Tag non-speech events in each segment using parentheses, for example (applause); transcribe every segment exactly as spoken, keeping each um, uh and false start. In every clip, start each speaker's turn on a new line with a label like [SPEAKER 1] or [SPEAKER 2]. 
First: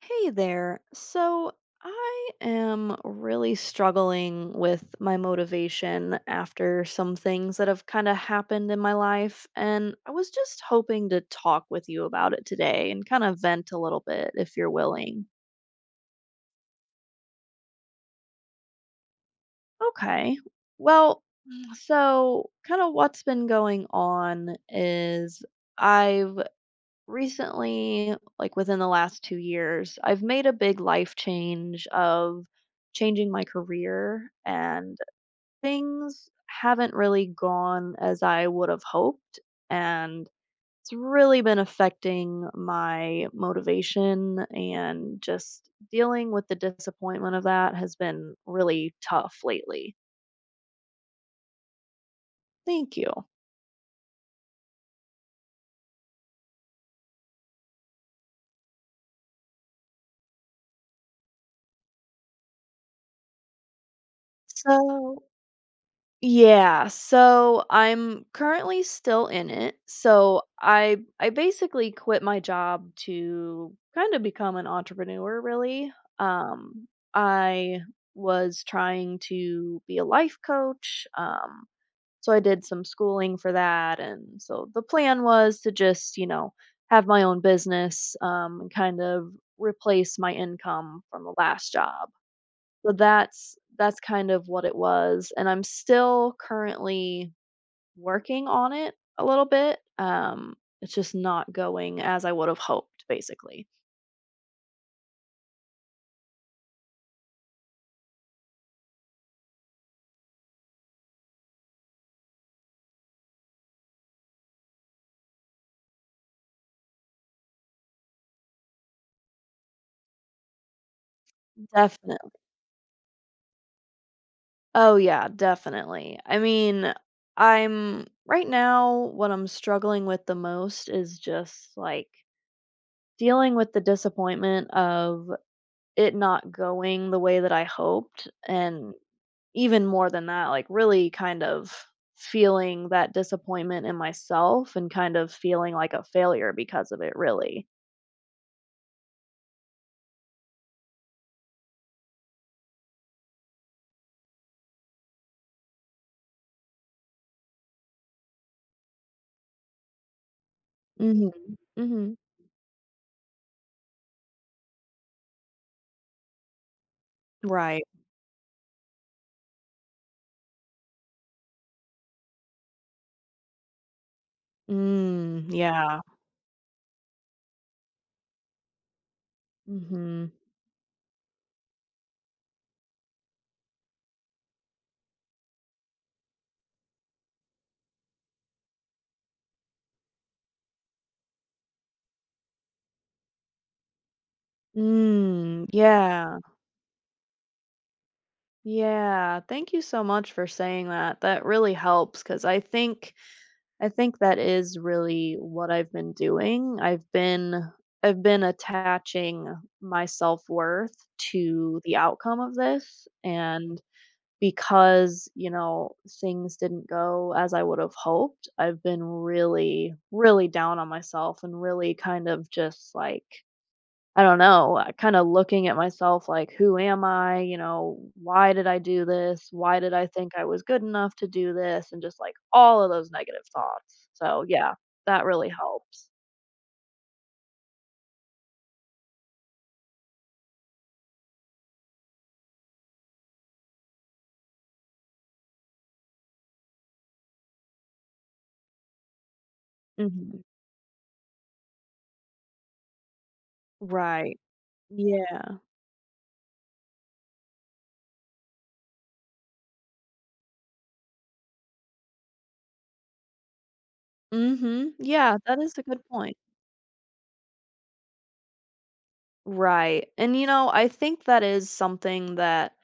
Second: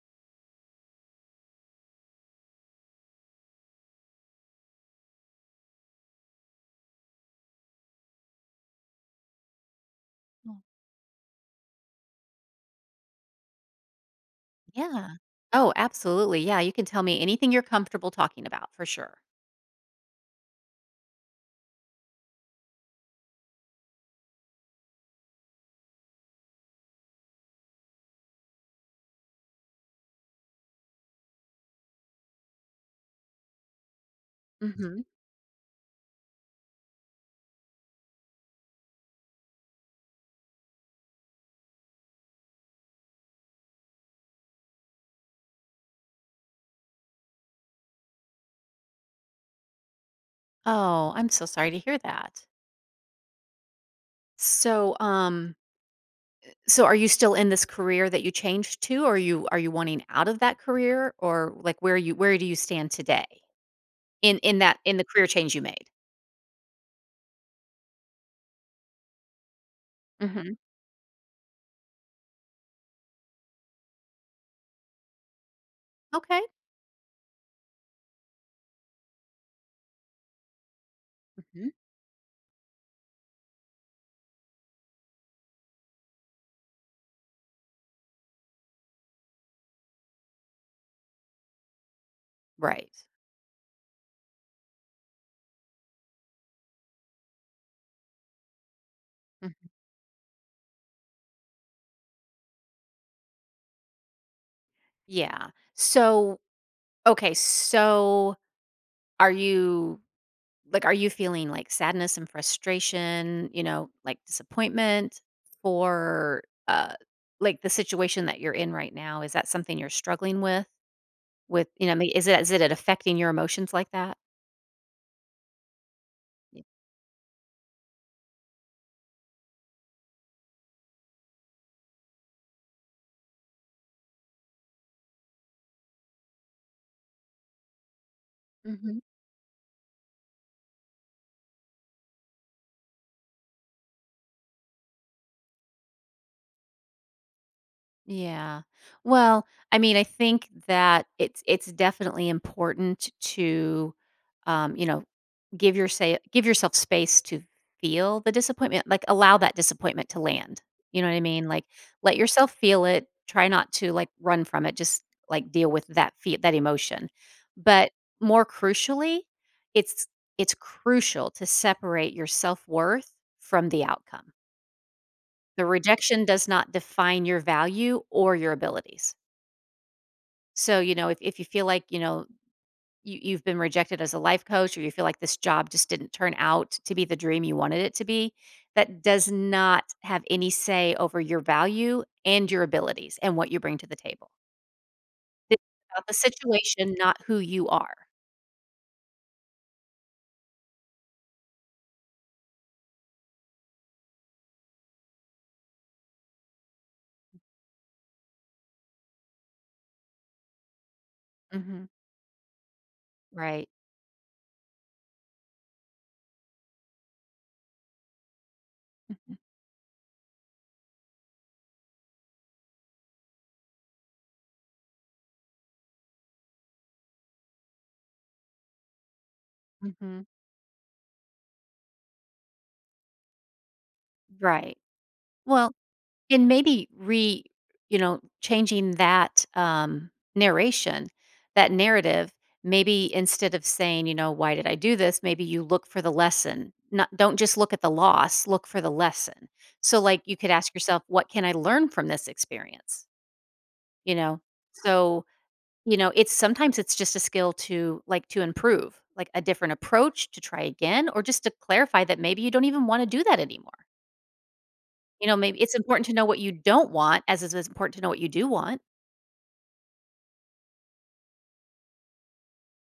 [SPEAKER 1] Hey there. So I am really struggling with my motivation after some things that have kind of happened in my life. And I was
[SPEAKER 2] Mm.
[SPEAKER 1] just hoping to talk with you about it today and kind of vent a little bit if you're
[SPEAKER 2] Yeah.
[SPEAKER 1] willing.
[SPEAKER 2] Oh, absolutely. Yeah, you can tell me anything you're comfortable talking about for sure.
[SPEAKER 1] Okay. Well, so kind of what's been going on is, I've recently, like within the last two years, I've made a big life change of changing my career, and
[SPEAKER 2] Hmm.
[SPEAKER 1] things haven't really gone as I would have hoped. And it's really been affecting my motivation, and just dealing with the disappointment of that has been really tough lately.
[SPEAKER 2] Oh, I'm so sorry to hear that.
[SPEAKER 1] Thank you.
[SPEAKER 2] So, um, so are you still in this career that you changed to, or are you are you wanting out of that career, or like where you where do you stand today in in that in the
[SPEAKER 1] So,
[SPEAKER 2] career change you made?
[SPEAKER 1] Yeah, so I'm currently still in it. So
[SPEAKER 2] Hmm.
[SPEAKER 1] I I basically quit my job to kind of become an entrepreneur really.
[SPEAKER 2] Okay.
[SPEAKER 1] Um I was trying to be a life coach. Um
[SPEAKER 2] Hmm.
[SPEAKER 1] so I did some schooling for that, and so the plan was to just, you know, have my own business um and kind of replace my income from the last job.
[SPEAKER 2] Right.
[SPEAKER 1] So that's that's kind of what it was, and I'm still currently working on it a little
[SPEAKER 2] Mhm.
[SPEAKER 1] bit. Um, it's just not going as I would have hoped, basically.
[SPEAKER 2] Yeah. So, okay, so are you? Like, are you feeling like sadness and frustration, you know, like disappointment for uh like the situation that you're in right now? Is that something you're struggling with? With, you know, I mean, is
[SPEAKER 1] Definitely.
[SPEAKER 2] it is it affecting your emotions like that?
[SPEAKER 1] Oh yeah, definitely. I
[SPEAKER 2] Y-
[SPEAKER 1] mean, I'm right now what I'm struggling with the most is just like dealing with the disappointment of it not going the way that I hoped, and
[SPEAKER 2] Mm-hmm.
[SPEAKER 1] even more than that, like, really kind of feeling that disappointment in myself and kind of feeling like a failure because of it, really.
[SPEAKER 2] Yeah. Well, I mean, I think that it's it's definitely important to, um, you know, give your say give yourself space to feel the disappointment, like allow that disappointment to land. You know what I
[SPEAKER 1] Mhm,
[SPEAKER 2] mean? Like let
[SPEAKER 1] mhm.
[SPEAKER 2] yourself feel it. Try not to like run from it. Just like deal with that feel that emotion.
[SPEAKER 1] Right.
[SPEAKER 2] But more crucially, it's it's crucial to separate your self worth from the outcome.
[SPEAKER 1] Mm,
[SPEAKER 2] The
[SPEAKER 1] yeah.
[SPEAKER 2] rejection does not define your value or your abilities.
[SPEAKER 1] Mhm.
[SPEAKER 2] So, you know, if if you feel like, you know, you, you've been rejected as a life coach or you feel like this job just didn't turn out to be the dream you wanted it to be, that does not have any say over your value and your abilities and what you bring to the table. It's
[SPEAKER 1] Mm,
[SPEAKER 2] about the
[SPEAKER 1] yeah.
[SPEAKER 2] situation, not who you are.
[SPEAKER 1] Yeah, thank you so much for saying that. That really helps because I think I think that is really what I've been doing. I've been I've been attaching my self-worth to
[SPEAKER 2] Hmm.
[SPEAKER 1] the outcome of this,
[SPEAKER 2] Right.
[SPEAKER 1] and because, you know, things didn't go as I would have hoped, I've been really, really down on myself and really kind of just like, I don't know, uh, kind of looking at myself like, who am I? You know, why did I do this? Why did I
[SPEAKER 2] Hmm.
[SPEAKER 1] think I was good enough to do this? And just like all of those negative thoughts. So, yeah,
[SPEAKER 2] Right.
[SPEAKER 1] that really
[SPEAKER 2] Well,
[SPEAKER 1] helps.
[SPEAKER 2] And maybe re you know, changing that, um, narration, that narrative, maybe instead of saying, you know, "Why did I do this?" Maybe you look for the lesson. Not Don't just look at the loss, look for the lesson. So, like, you
[SPEAKER 1] Hmm.
[SPEAKER 2] could ask yourself, "What can I learn from this experience?" You
[SPEAKER 1] Right.
[SPEAKER 2] know? So,
[SPEAKER 1] Yeah.
[SPEAKER 2] you know, it's sometimes it's just a skill to, like, to improve, like, a different approach, to try again, or just to clarify that maybe you don't even wanna do that anymore.
[SPEAKER 1] Mhm.
[SPEAKER 2] You know,
[SPEAKER 1] Yeah, that
[SPEAKER 2] maybe it's
[SPEAKER 1] is a good
[SPEAKER 2] important to know
[SPEAKER 1] point.
[SPEAKER 2] what you don't want as is as important to know what you do want.
[SPEAKER 1] Right. And you know, I think that is something that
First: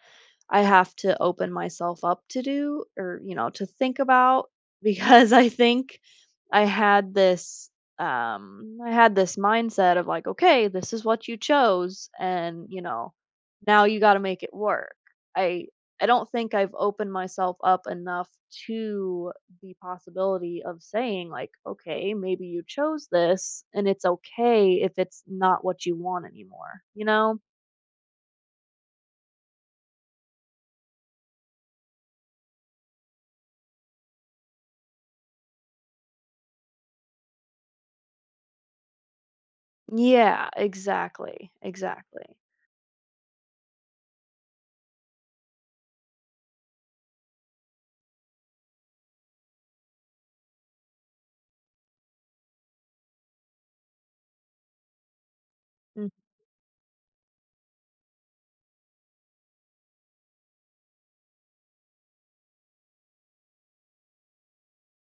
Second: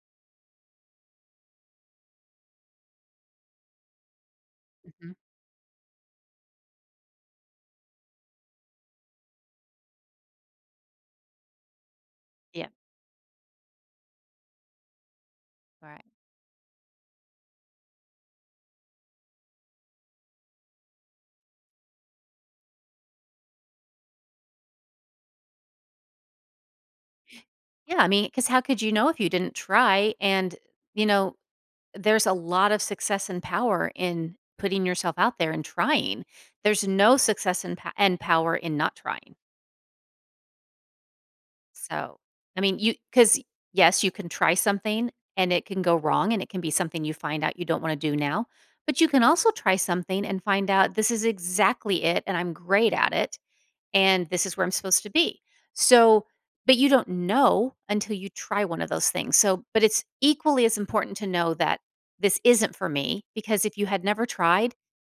[SPEAKER 1] I have to open myself up to do, or, you know, to think about (laughs)
[SPEAKER 2] Mhm.
[SPEAKER 1] because I think I had this um I had this mindset of like, okay, this is what you chose and,
[SPEAKER 2] Yeah,
[SPEAKER 1] you know, now you got to make it work. I
[SPEAKER 2] right.
[SPEAKER 1] I don't think I've opened myself up enough to the possibility of saying like, okay, maybe you chose this and it's okay if it's not what you want anymore, you know?
[SPEAKER 2] Yeah, I mean, because how could you know if you didn't try? And, you know, there's a lot of success and power in putting yourself out there and trying. There's no success and pa and power in not trying.
[SPEAKER 1] Yeah, exactly.
[SPEAKER 2] So,
[SPEAKER 1] Exactly.
[SPEAKER 2] I mean, you because yes, you can try something and it can go wrong and it can be something you find out you don't wanna do now, but you can also try something and find out, "This is exactly it and I'm great at it." And this is where I'm supposed to be. So, but you don't know until you try one of those things. So, but it's equally as important to know that this isn't for me because if you had never tried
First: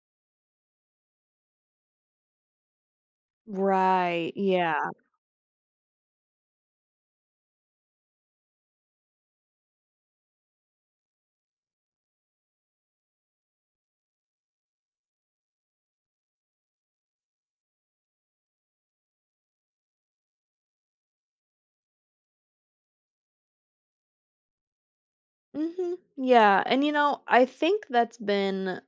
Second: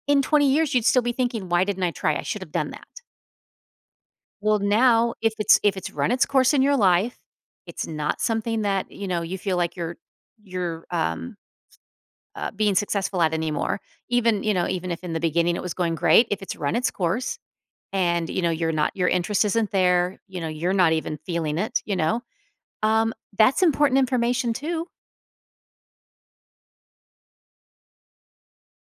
[SPEAKER 2] in twenty years, you'd still be thinking, why didn't I try? I should have done that.
[SPEAKER 1] Right,
[SPEAKER 2] Well,
[SPEAKER 1] yeah.
[SPEAKER 2] now if it's if it's run its course in your life, it's not something that you know you feel like you're you're um, uh, being successful at anymore. Even you know even if in the beginning it was going great, if it's run its course and you know you're not your interest isn't there you know you're not even feeling it you know um that's important information too.
[SPEAKER 1] Mhm. Yeah, and, you know, I think that's been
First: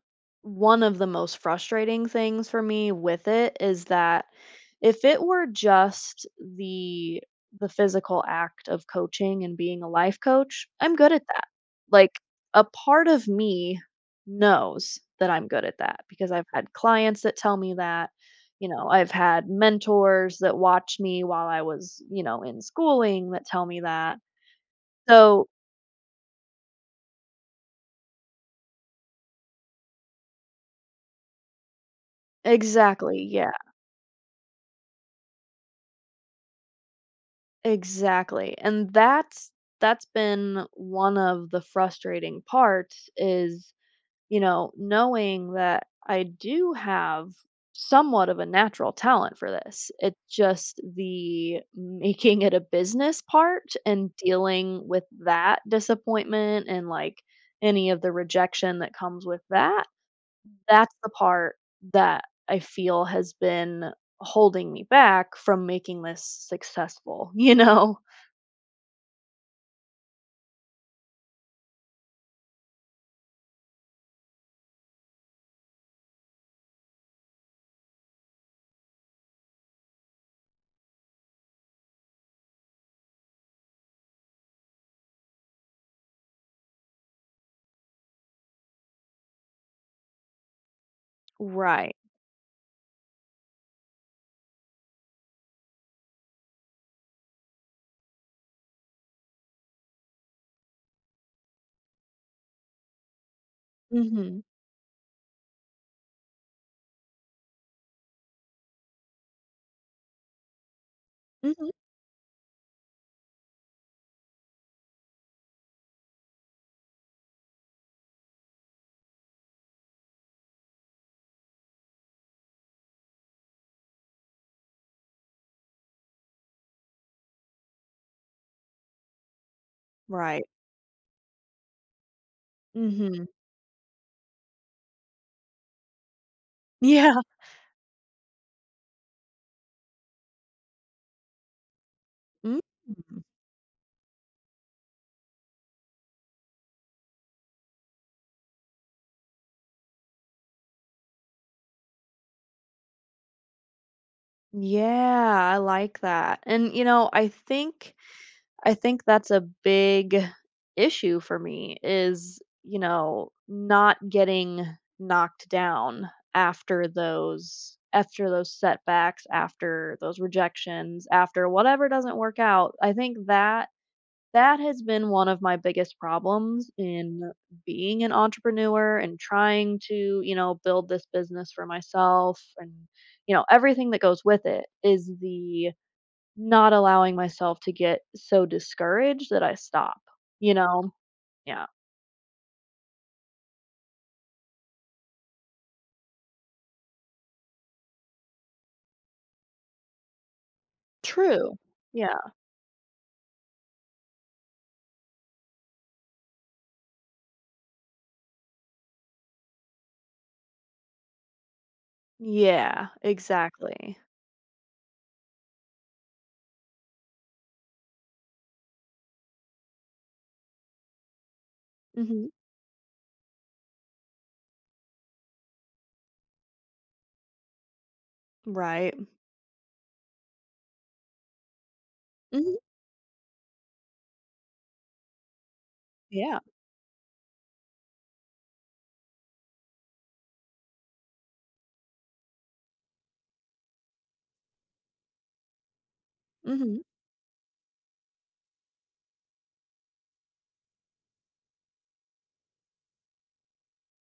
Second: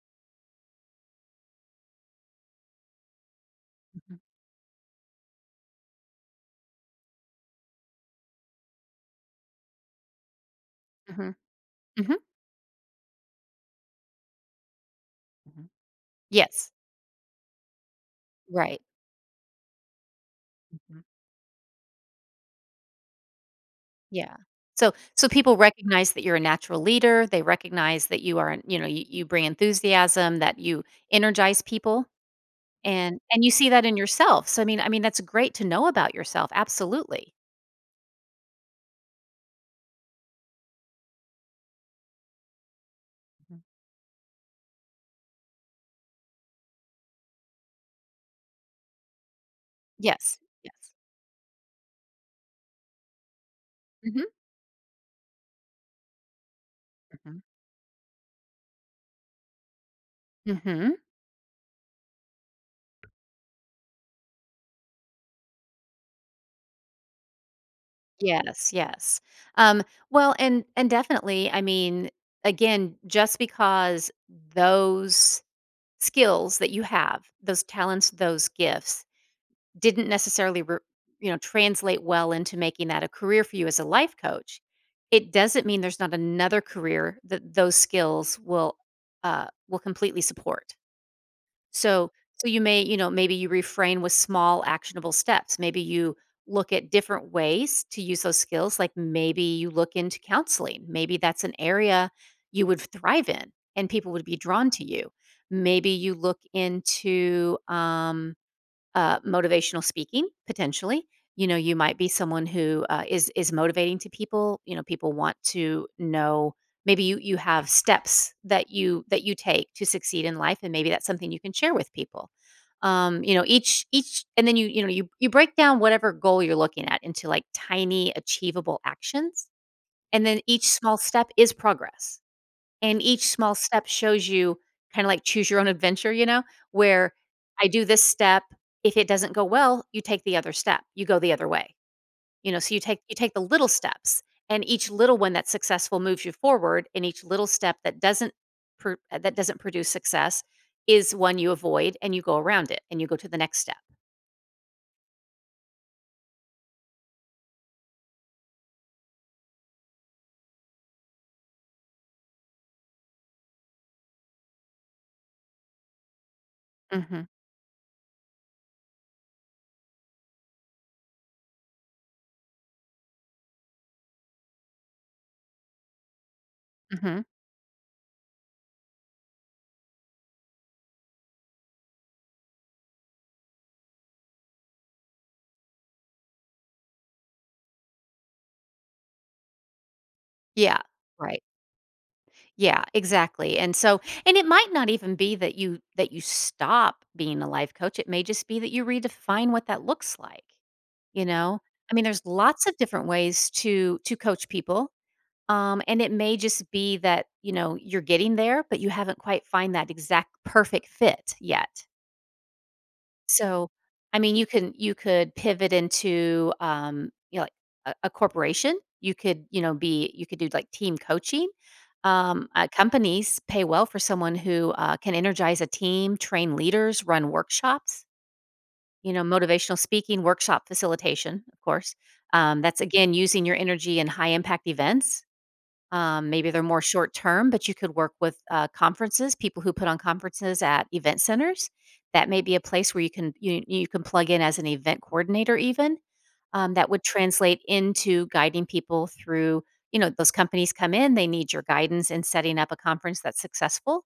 [SPEAKER 1] one of the most frustrating things for me with it is
[SPEAKER 2] Hmm.
[SPEAKER 1] that if it were just the the physical act of coaching and being a life coach, I'm good at that. Like,
[SPEAKER 2] Hmm.
[SPEAKER 1] a part of me knows that I'm good
[SPEAKER 2] Hmm.
[SPEAKER 1] at that because I've
[SPEAKER 2] Yes.
[SPEAKER 1] had clients that tell me that, you
[SPEAKER 2] Right.
[SPEAKER 1] know, I've had mentors that
[SPEAKER 2] Hmm.
[SPEAKER 1] watched me while I was, you know, in schooling that tell me that.
[SPEAKER 2] Yeah. So so
[SPEAKER 1] So
[SPEAKER 2] people recognize that you're a natural leader, they recognize that you are, you know, you, you bring enthusiasm, that you energize people.
[SPEAKER 1] exactly,
[SPEAKER 2] and and
[SPEAKER 1] yeah,
[SPEAKER 2] you see that in yourself, so i mean i mean that's great to know about yourself, absolutely.
[SPEAKER 1] exactly, and that's that's been one of the frustrating parts
[SPEAKER 2] Mhm.
[SPEAKER 1] is, you know, knowing that I do have somewhat of a natural talent for this. It's
[SPEAKER 2] Yes,
[SPEAKER 1] just
[SPEAKER 2] yes.
[SPEAKER 1] the making it a business part and
[SPEAKER 2] Hmm.
[SPEAKER 1] dealing with that disappointment and, like,
[SPEAKER 2] Hmm.
[SPEAKER 1] any of the rejection that comes with that. That's
[SPEAKER 2] Hmm.
[SPEAKER 1] the part that I feel has been holding me back from making this successful, (laughs) you know?
[SPEAKER 2] Yes, yes. Um, well, and and definitely, I mean, again, just because those skills that you have, those talents, those gifts didn't necessarily re- you know translate well into making that a career for you as a life coach, it doesn't mean there's not another career that those skills will uh will completely support.
[SPEAKER 1] Right.
[SPEAKER 2] So so you may, you know, maybe you refrain with small actionable steps. Maybe you look at different ways to use those skills, like maybe you look into counseling. Maybe that's an area you would thrive in and people would be
[SPEAKER 1] Mhm.
[SPEAKER 2] drawn to you. Maybe you look into um uh, motivational speaking, potentially. You know,
[SPEAKER 1] Mhm.
[SPEAKER 2] you might be someone who uh, is is motivating to people. You know, people want to know, maybe you you have steps that you that you take to succeed in life, and maybe that's something you can share with people. Um you know, each each and then you you know you you break down whatever goal you're looking at into like tiny achievable actions, and then
[SPEAKER 1] Right.
[SPEAKER 2] each small step is progress, and each
[SPEAKER 1] Mhm.
[SPEAKER 2] small step shows you, kinda like choose your own adventure, you know, where
[SPEAKER 1] Yeah.
[SPEAKER 2] I do this step, if it doesn't go well, you take the other step, you go the other way, you know,
[SPEAKER 1] Mm.
[SPEAKER 2] so you take you take the little steps, and each little one that's successful moves you forward, and each little step that doesn't pr uh, that doesn't produce success is one you avoid, and you go around it, and you go to the next step.
[SPEAKER 1] Yeah, I like that. And, you know, I think I think that's a big issue for me is, you know, not getting knocked down after
[SPEAKER 2] Mhm,
[SPEAKER 1] those after those setbacks, after those rejections, after whatever doesn't work out. I think that that has been one of my biggest problems
[SPEAKER 2] mhm.
[SPEAKER 1] in being an entrepreneur and trying to, you know, build this business for myself, and you know, everything that goes with it is the not allowing myself to get so discouraged that I stop, you
[SPEAKER 2] Yeah,
[SPEAKER 1] know?
[SPEAKER 2] right.
[SPEAKER 1] Yeah.
[SPEAKER 2] Yeah, exactly. And so and it might not even be that you that you stop being a life coach. It may just be that you redefine what that looks like, you
[SPEAKER 1] True.
[SPEAKER 2] know? I mean,
[SPEAKER 1] Yeah.
[SPEAKER 2] there's lots of different ways to to coach people. Um, and it may just be that, you know, you're getting there, but you haven't quite find that exact perfect fit yet.
[SPEAKER 1] Yeah,
[SPEAKER 2] So,
[SPEAKER 1] exactly.
[SPEAKER 2] I mean, you can you could pivot into, um, you know, like a, a corporation. You could, you know, be you could do like team coaching.
[SPEAKER 1] Mhm.
[SPEAKER 2] Um, uh, companies pay well for someone who uh, can energize a team, train leaders, run workshops.
[SPEAKER 1] Right.
[SPEAKER 2] You know, motivational speaking, workshop facilitation, of course.
[SPEAKER 1] Mhm.
[SPEAKER 2] Um, that's again using your energy in high impact events. Um,
[SPEAKER 1] Yeah.
[SPEAKER 2] maybe they're more short term, but you could work with uh, conferences, people who put on conferences at event centers. That may be a place where you can you, you can plug in as an event coordinator even. Um,
[SPEAKER 1] Mhm.
[SPEAKER 2] that would translate into guiding people through, you know, those companies come in, they need your guidance in setting up a conference that's successful.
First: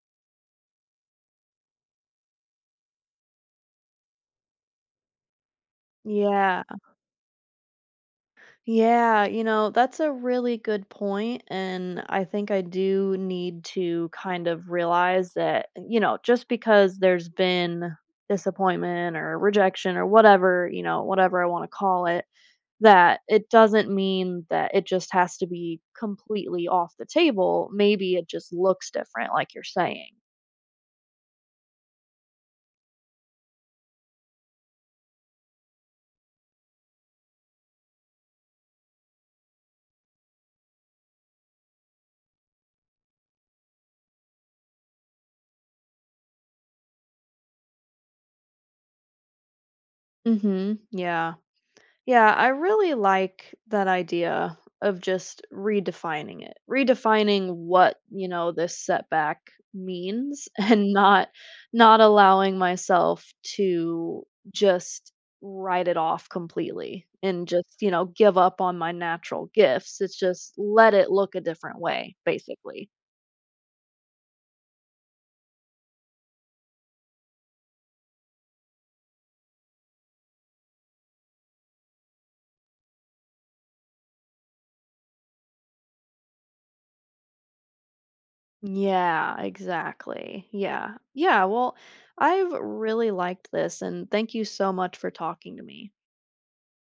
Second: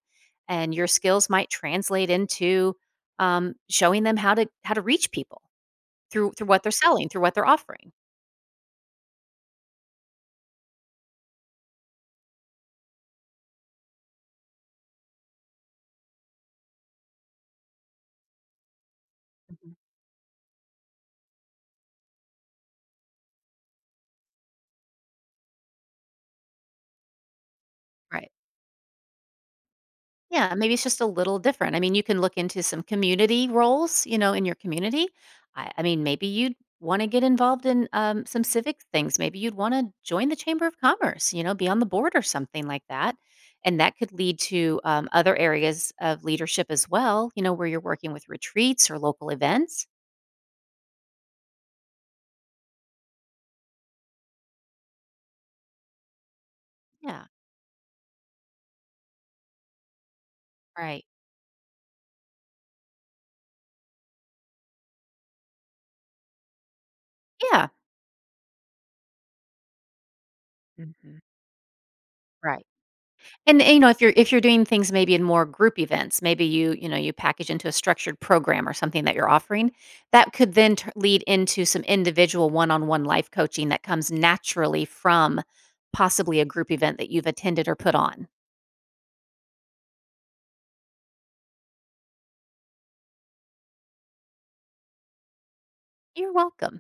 [SPEAKER 2] And your skills might translate into um, showing them how to how to reach people through through
[SPEAKER 1] Yeah.
[SPEAKER 2] what they're selling, through what they're offering.
[SPEAKER 1] Yeah, you know, that's a really good point, and I think I do need to kind of realize that, you know, just because there's been disappointment or
[SPEAKER 2] Mhm.
[SPEAKER 1] rejection or whatever, you know, whatever I wanna call it, that it doesn't mean that it just has to be completely off the table. Maybe it
[SPEAKER 2] Right.
[SPEAKER 1] just looks different, like you're saying.
[SPEAKER 2] Yeah, maybe it's just a little different. I mean, you can look into some community roles, you know, in your community. I, I mean, maybe you'd want to get involved in um, some civic things. Maybe you'd want to join the Chamber of Commerce, you know, be on the board or something like that. And that could lead to um, other areas of leadership as well, you know, where you're working with retreats or local events.
[SPEAKER 1] Mhm, yeah. Yeah, I really like that idea of just redefining it.
[SPEAKER 2] Yeah,
[SPEAKER 1] Redefining what, you know, this setback means, (laughs) and
[SPEAKER 2] right.
[SPEAKER 1] not not allowing myself to just write it off completely and
[SPEAKER 2] Yeah,
[SPEAKER 1] just, you know, give up on my natural gifts. It's just let it
[SPEAKER 2] hmm,
[SPEAKER 1] look a different way,
[SPEAKER 2] right.
[SPEAKER 1] basically.
[SPEAKER 2] And, eh, you know, if you're if you're doing things maybe in more group events, maybe you you know you package into a structured program or something that you're offering, that could then t- lead into some individual one-on-one life coaching that comes naturally from possibly a group event that you've attended or put on.
[SPEAKER 1] Yeah, exactly. Yeah. Yeah. Well, I've really liked this and thank you so much for talking to me.
[SPEAKER 2] You're welcome.